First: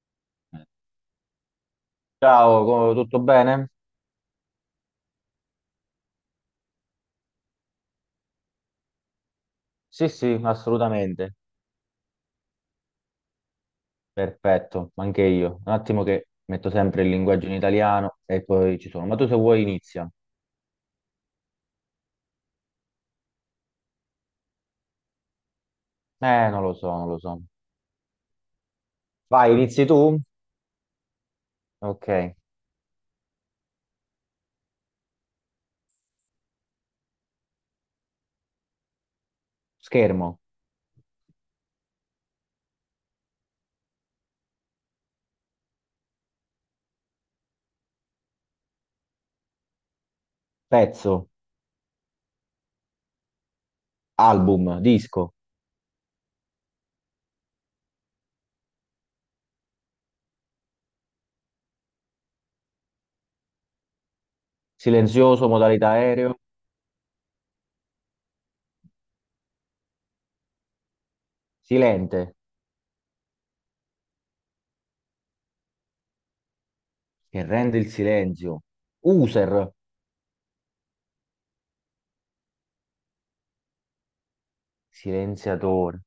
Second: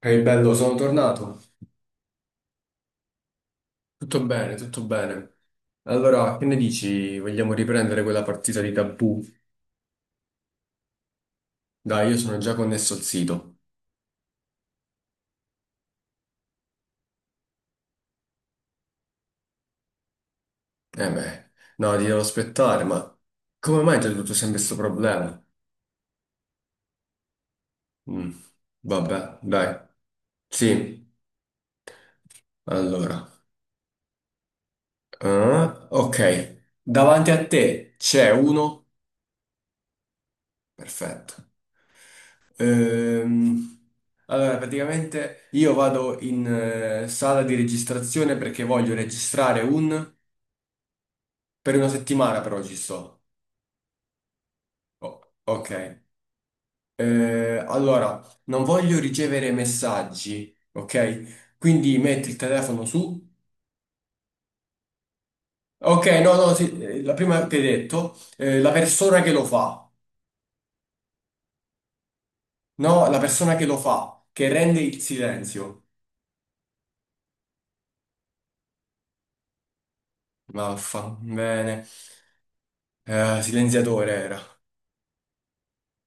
Ehi bello, sono tornato. Ciao, tutto bene? Tutto bene, tutto bene. Allora, che ne dici? Vogliamo riprendere quella partita di tabù? Sì, sì, assolutamente. Dai, io sono già connesso al sito. Perfetto, anche io. Un attimo che metto sempre il linguaggio in italiano e poi ci sono. Ma tu se vuoi inizia. Eh beh, no, ti devo aspettare, ma come mai c'è tutto sempre questo problema? Non lo so, non lo so. Mm, vabbè, Vai, dai. inizi tu? Sì, Ok. allora. Ah, ok, davanti a te c'è uno. Schermo, Perfetto. Ehm, allora, praticamente io vado in sala di registrazione perché voglio registrare un. pezzo, Per una settimana però ci sto. album, Oh, disco, ok. Allora, non voglio ricevere messaggi, ok? Quindi metti il telefono su. silenzioso, modalità Ok, no, aereo, no, sì, la prima che hai detto, la persona che lo fa. silente, No, la persona che lo fa, che rende il silenzio. che rende il silenzio, user, Maffa, bene. Silenziatore era. silenziatore,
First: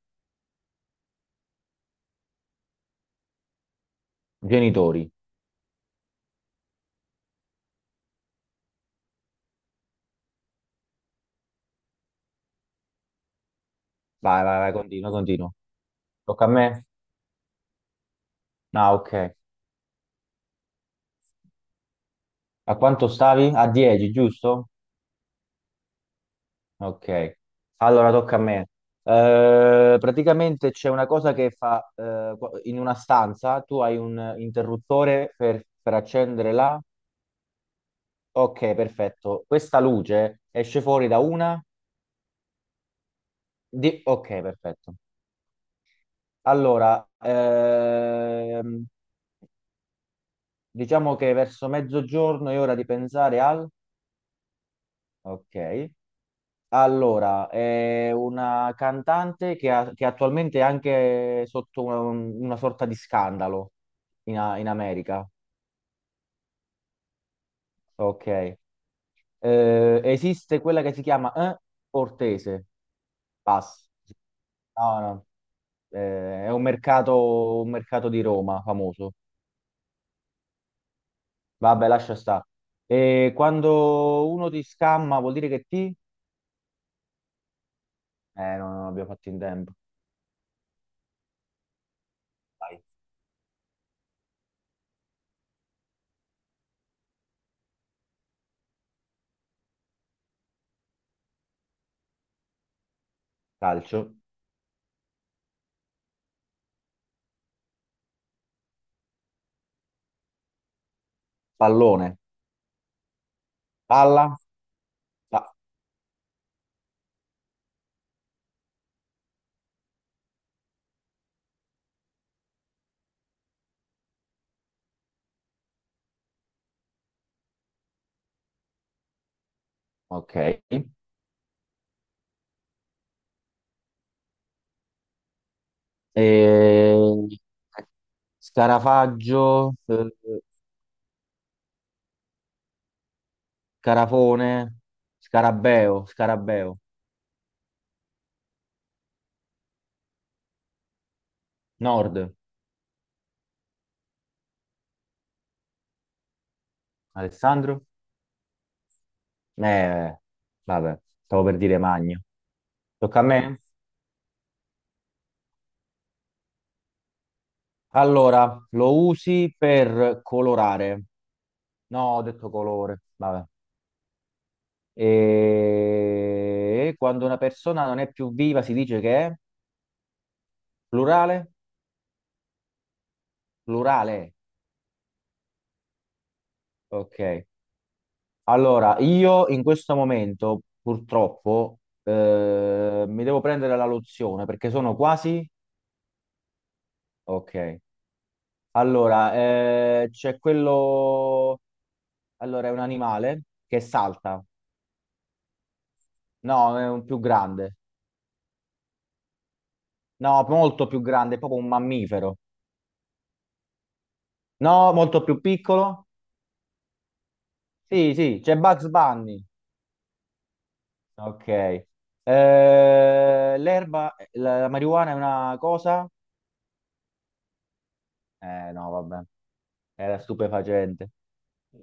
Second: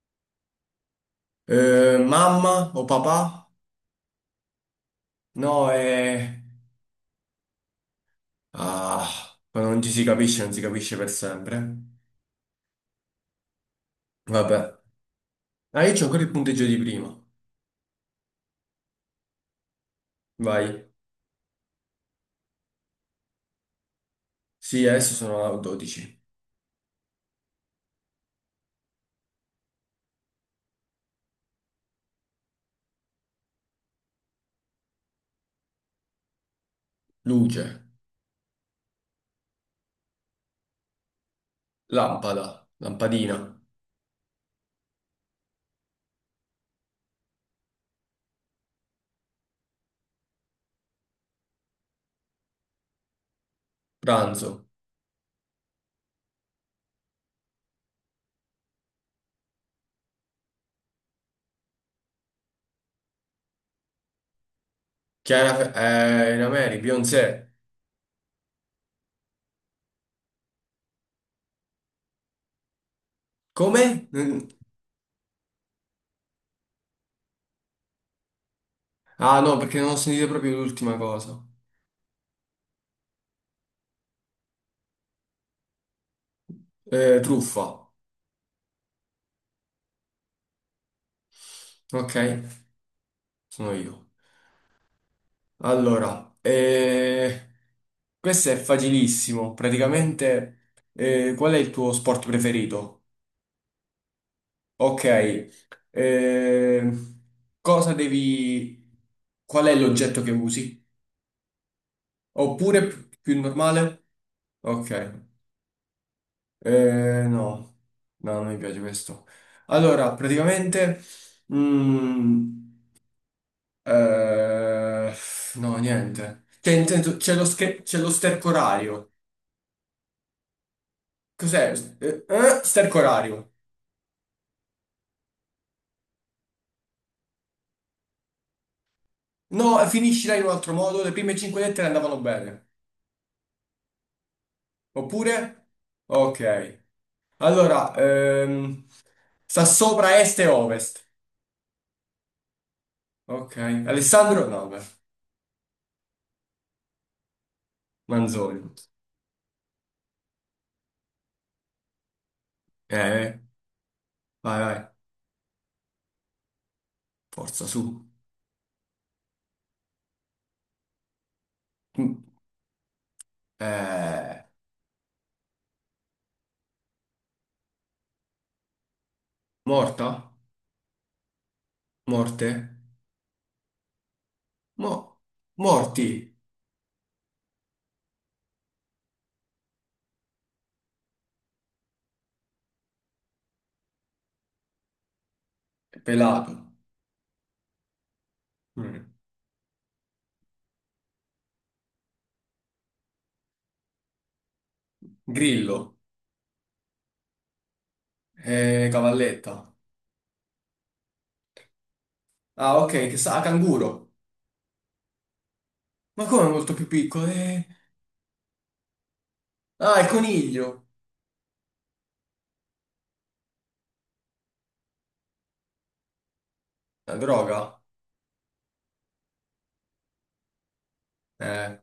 Mamma o papà? genitori. No. Ah, quando non ci si capisce, non si capisce per sempre. Vai, Vabbè. vai, vai, continua, continua. Ah, io c'ho ancora il Tocca a punteggio me? di prima. Ah, ok. Vai. A quanto stavi? A 10, giusto? Sì, adesso sono a 12. Ok. Allora tocca a me. Praticamente c'è una cosa che fa in una stanza, tu hai un interruttore per accendere la... Luce, Ok, perfetto. Questa luce esce fuori da una... lampada, lampadina, Ok, perfetto. Allora, diciamo che verso mezzogiorno è ora di pensare al... pranzo. Ok. Allora, è una cantante che attualmente è anche sotto una sorta di scandalo in America. Chiara Fe- in America, Beyoncé. Ok. Esiste quella che si chiama Ortese. Pass. Come? Mm. No, no. È un mercato di Roma famoso. Ah, no, perché non ho sentito proprio l'ultima cosa. Vabbè, lascia stare. E quando uno ti scamma vuol dire che ti... Truffa. No, non abbiamo fatto in tempo. Ok, Dai, sono io. Allora, questo è facilissimo. Praticamente, qual è il tuo sport preferito? calcio. Ok, eh, cosa devi. Qual è l'oggetto che usi? Pallone. Oppure più normale? Palla. Ok, Pa- no, no, non mi piace questo. Allora, praticamente, mm, eh, no, niente. Cioè, intendo, c'è lo sterco orario. ok. Cos'è? Sterco orario. E- Scarafaggio, No, finiscila in un altro modo, le prime cinque lettere andavano bene. Scarafone, Oppure? Scarabeo, Scarabeo, Ok. Allora, sta sopra est e ovest. Nord, Ok. Alessandro? No, beh, Alessandro? Manzoni. Eh, vabbè, stavo per dire Magno. Tocca a Eh, me? Vai, vai, forza, su. Allora, lo usi per colorare. No, ho Mm. detto colore, vabbè. Eh, E quando una persona non è più viva si dice che è Morta? plurale? Morte? Plurale, Mo- morti? ok. Allora, io in questo momento purtroppo mi devo prendere la lozione perché sono quasi... Pelato. Ok. Mm. Allora, c'è quello... Allora, è un animale che salta. Grillo? No, è un più grande. Cavalletta. No, molto più grande, è proprio un mammifero. Ah, ok, che sa, canguro. No, molto più piccolo. Ma come è molto più piccolo? Sì, sì, c'è Bugs Bunny. Ah, il coniglio. Ok. L'erba, la marijuana è una cosa? La droga. No, vabbè, era stupefacente. Eh,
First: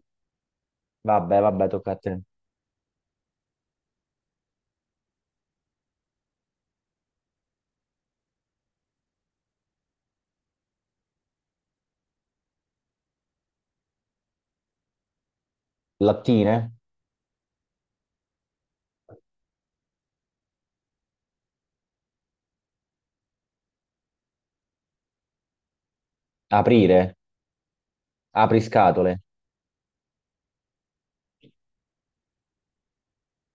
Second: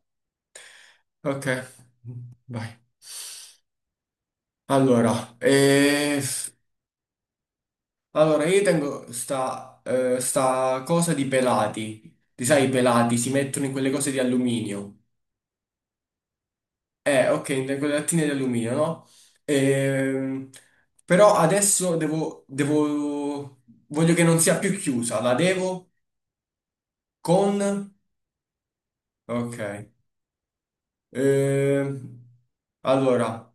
Vabbè, vabbè, ok. tocca a te. Vai. Allora, io tengo sta, sta cosa di pelati. Ti sai, i pelati si mettono in quelle cose di alluminio. Lattine? Ok, in quelle lattine di alluminio, no? Ehm, Però adesso devo. Voglio che non sia più chiusa. La devo Aprire? con. Apri scatole? Ok. Ehm, allora.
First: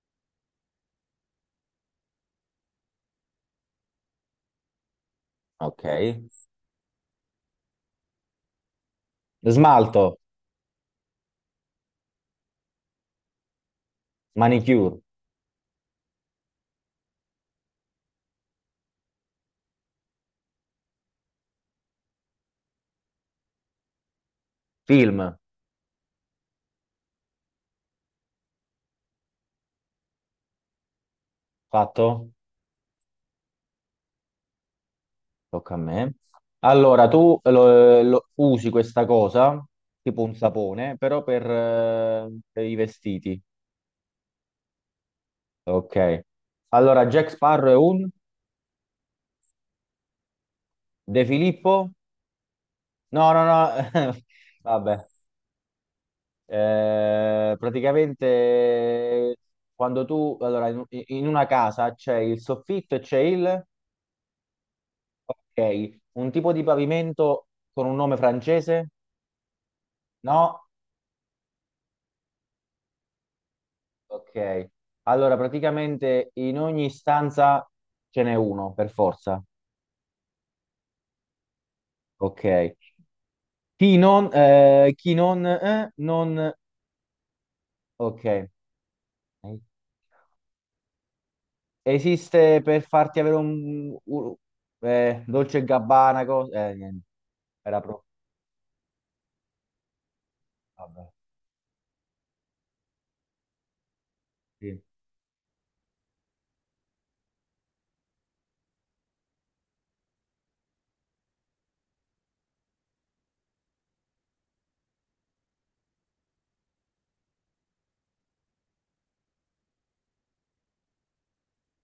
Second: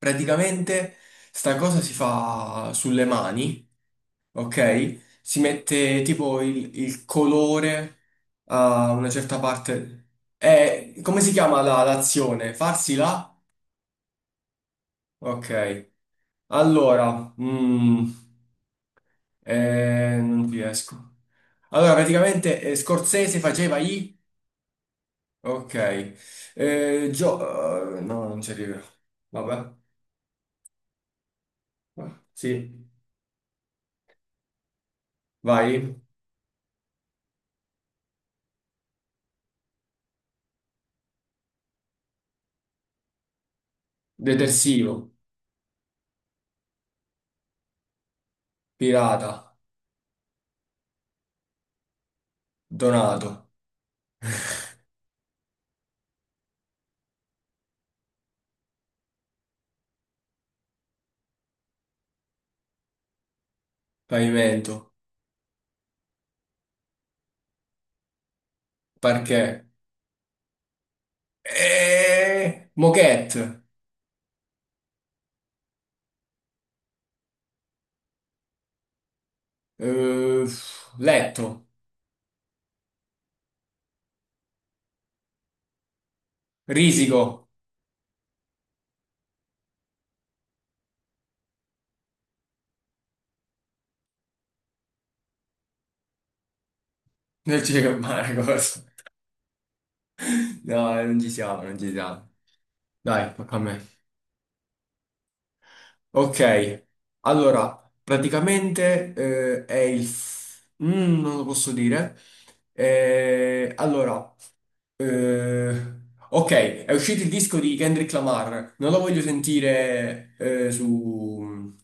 Praticamente sta cosa si fa sulle mani, ok? Si Ok. mette tipo il colore a una certa Smalto? parte. Come si chiama l'azione? Farsi la? Manicure? Ok. Allora, non riesco. Allora, praticamente Scorsese faceva i. Film? Ok. No, non ci arrivo. Vabbè. Fatto? Sì. Tocca a Vai. me. Allora, tu usi questa cosa, tipo un sapone, però per i vestiti. Detersivo. Ok. Allora, Jack Sparrow è un... Pirata. De Filippo? Donato, No, no, no. Vabbè. Praticamente quando tu, allora, in una casa c'è il soffitto e c'è il... pavimento, Ok, un tipo di pavimento con un nome francese? parquet, No? Moquette, Ok. Allora, praticamente in ogni stanza ce n'è uno, per forza. eh, letto, Ok. Chi non, non... risico. Ok. Esiste per farti avere Dolce e Gabbana, cosa... niente. Non ci Era credo, Marco. No, proprio... non ci siamo, non ci siamo. Dai, tocca a me. Sì. Ok, allora, praticamente è il. Non lo posso dire. Allora, eh, ok, è uscito il disco di Kendrick Lamar. Non lo voglio sentire su.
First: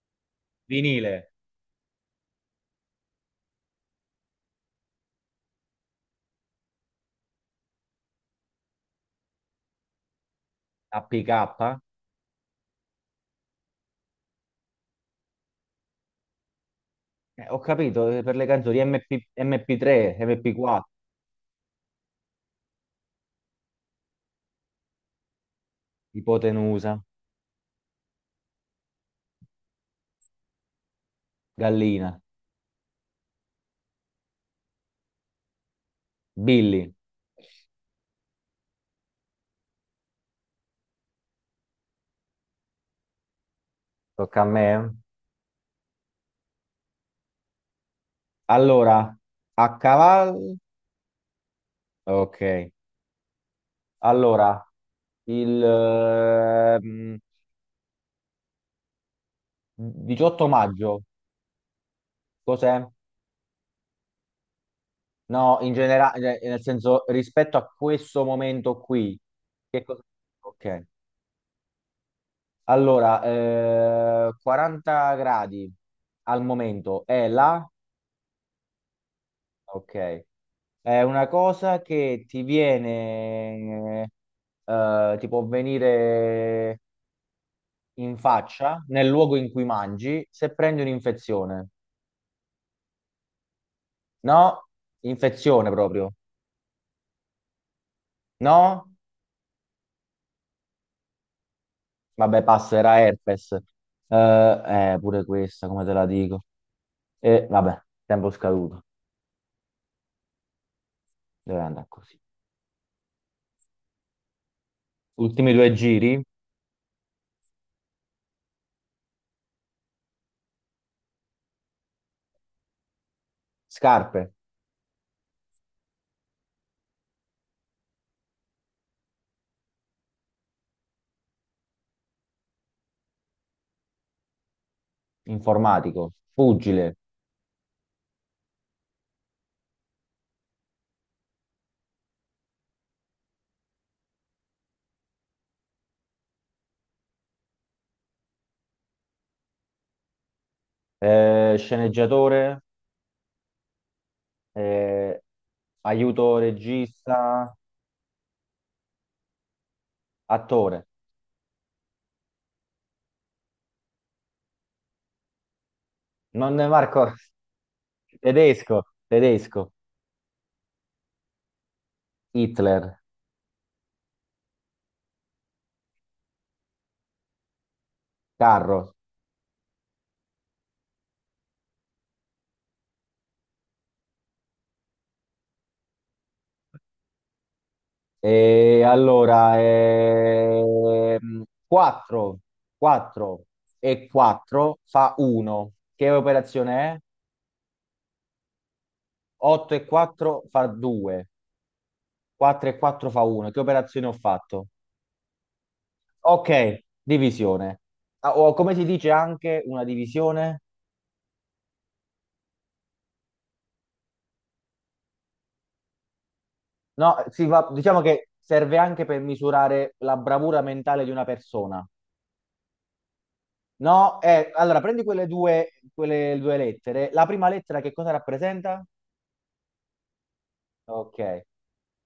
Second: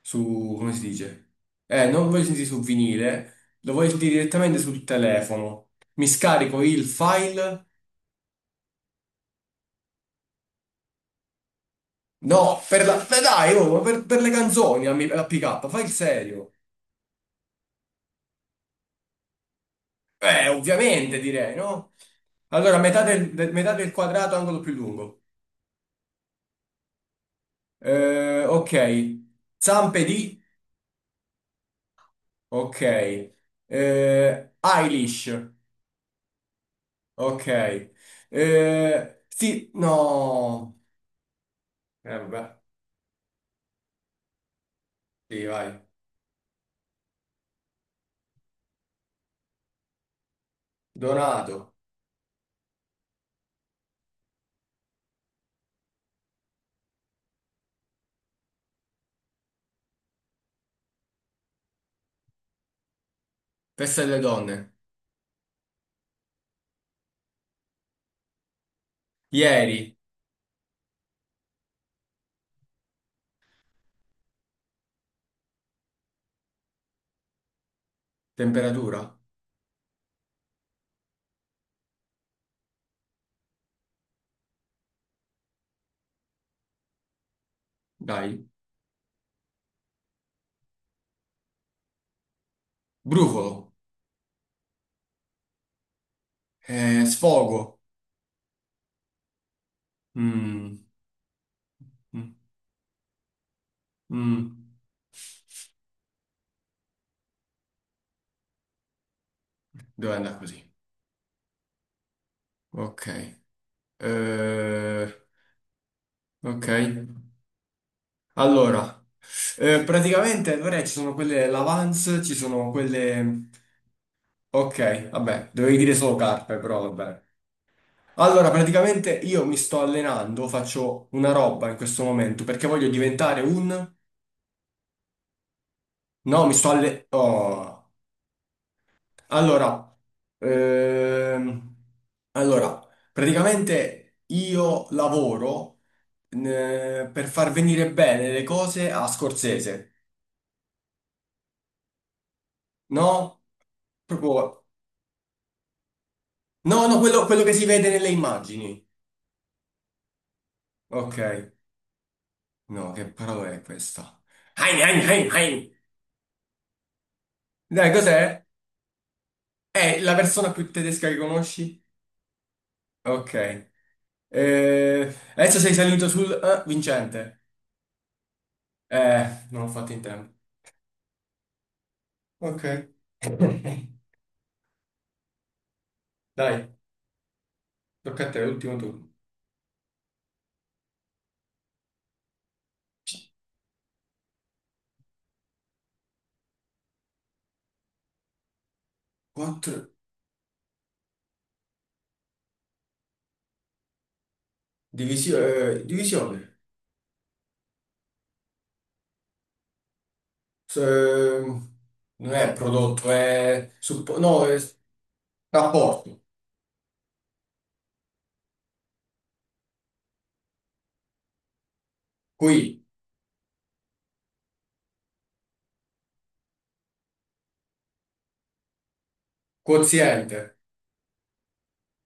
Su, come si Vinile. dice? Non voglio sentire su vinile, lo voglio sentire direttamente sul telefono. Mi scarico il file. APK, No, per la. Beh, dai, oh, ma per le canzoni, la PK, fai il serio. Ho capito, per le canzoni MP, MP3, MP4. Ovviamente direi, no? Allora, metà del quadrato, angolo più lungo. Ipotenusa. Ok. Zampe di. Gallina. Ok. Eilish. Billy. Ok. Sì, no. Vabbè. Tocca a me. Sì, vai. Allora, a cavallo, Donato. ok. Allora, il 18 maggio, cos'è? Testa delle donne. No, in generale, nel senso, rispetto a questo momento qui, che Ieri, cosa? Ok. Allora, 40 gradi al momento è la... temperatura. Ok, è una cosa che ti viene, ti può venire in Dai. faccia nel luogo in cui mangi se prendi un'infezione. Brufolo. No? Infezione proprio. Sfogo. No? Mm, mm, Vabbè, passa, era herpes. Eh, mm. Pure questa, come te la dico. E vabbè, tempo scaduto. Dove andare così? Deve andare così. Ok. Eh, Ultimi due giri. ok. Allora, praticamente allora, ci sono quelle Lavance, ci sono quelle. Scarpe, Ok, vabbè, dovevi dire solo carpe, però vabbè. Allora, praticamente io mi sto allenando, faccio una roba in questo momento perché voglio diventare un. informatico, No, mi sto pugile, allenando. Allora, ehm, allora, praticamente io lavoro per far venire bene le cose a Scorsese, sceneggiatore. no? Proprio. eh, Aiuto No, no, quello che regista, si vede nelle immagini. attore. Ok, no, che parola è questa? Hein, hein, hein, hein. Non Marco, Dai, cos'è? tedesco, tedesco, È la persona più tedesca che conosci? Hitler, Ok. Adesso sei salito sul vincente. carro. Non ho fatto in tempo. Ok. Dai, tocca a te, l'ultimo E turno. allora, 4, 4 e 4 fa 1. Che operazione è? 8 4. e 4 fa 2. 4 e 4 fa 1. Che operazione ho fatto? Divisione. Divisione. Ok, divisione. Ah, o come si dice anche una divisione? S- ehm, Non è prodotto, no, è rapporto. No, diciamo che serve anche per misurare la bravura mentale di una persona. Qui, No, allora prendi quelle due lettere. La prima lettera che cosa rappresenta? quoziente, Ok.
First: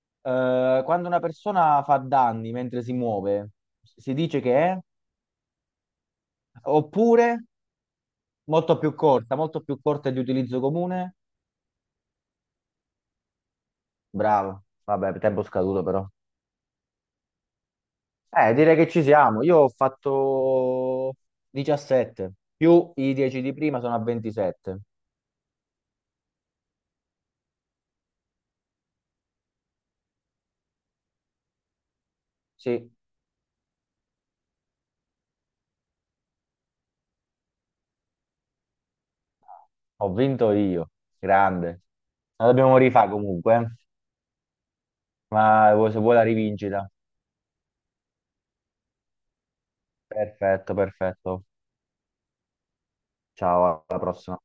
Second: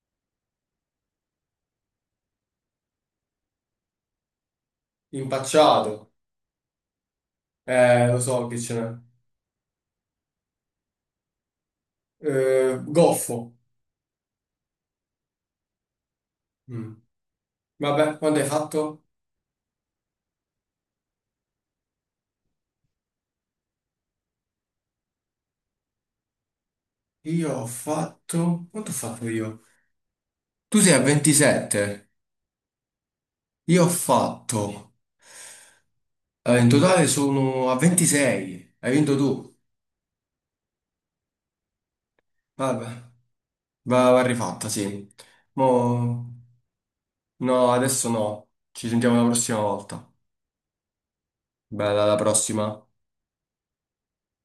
Quando una persona fa danni mentre si muove, si dice che è? impacciato. Oppure, Lo so che ce n'è. Molto più corta di utilizzo comune? Goffo. Bravo. Vabbè, tempo scaduto però. Mm. Vabbè, quanto hai Direi che ci fatto? siamo. Io ho fatto 17, più i 10 di prima sono a 27. Io ho fatto. Quanto ho fatto io? Tu sei a 27. Sì. Io ho fatto, in totale sono a 26. Hai vinto tu. Ho vinto io, grande. La dobbiamo Vabbè. rifare comunque, eh. Va rifatta, sì. Ma se vuoi la Mo. rivincita. No, adesso no. Ci sentiamo la prossima volta. Perfetto, perfetto. Bella, alla prossima. Ciao, alla prossima.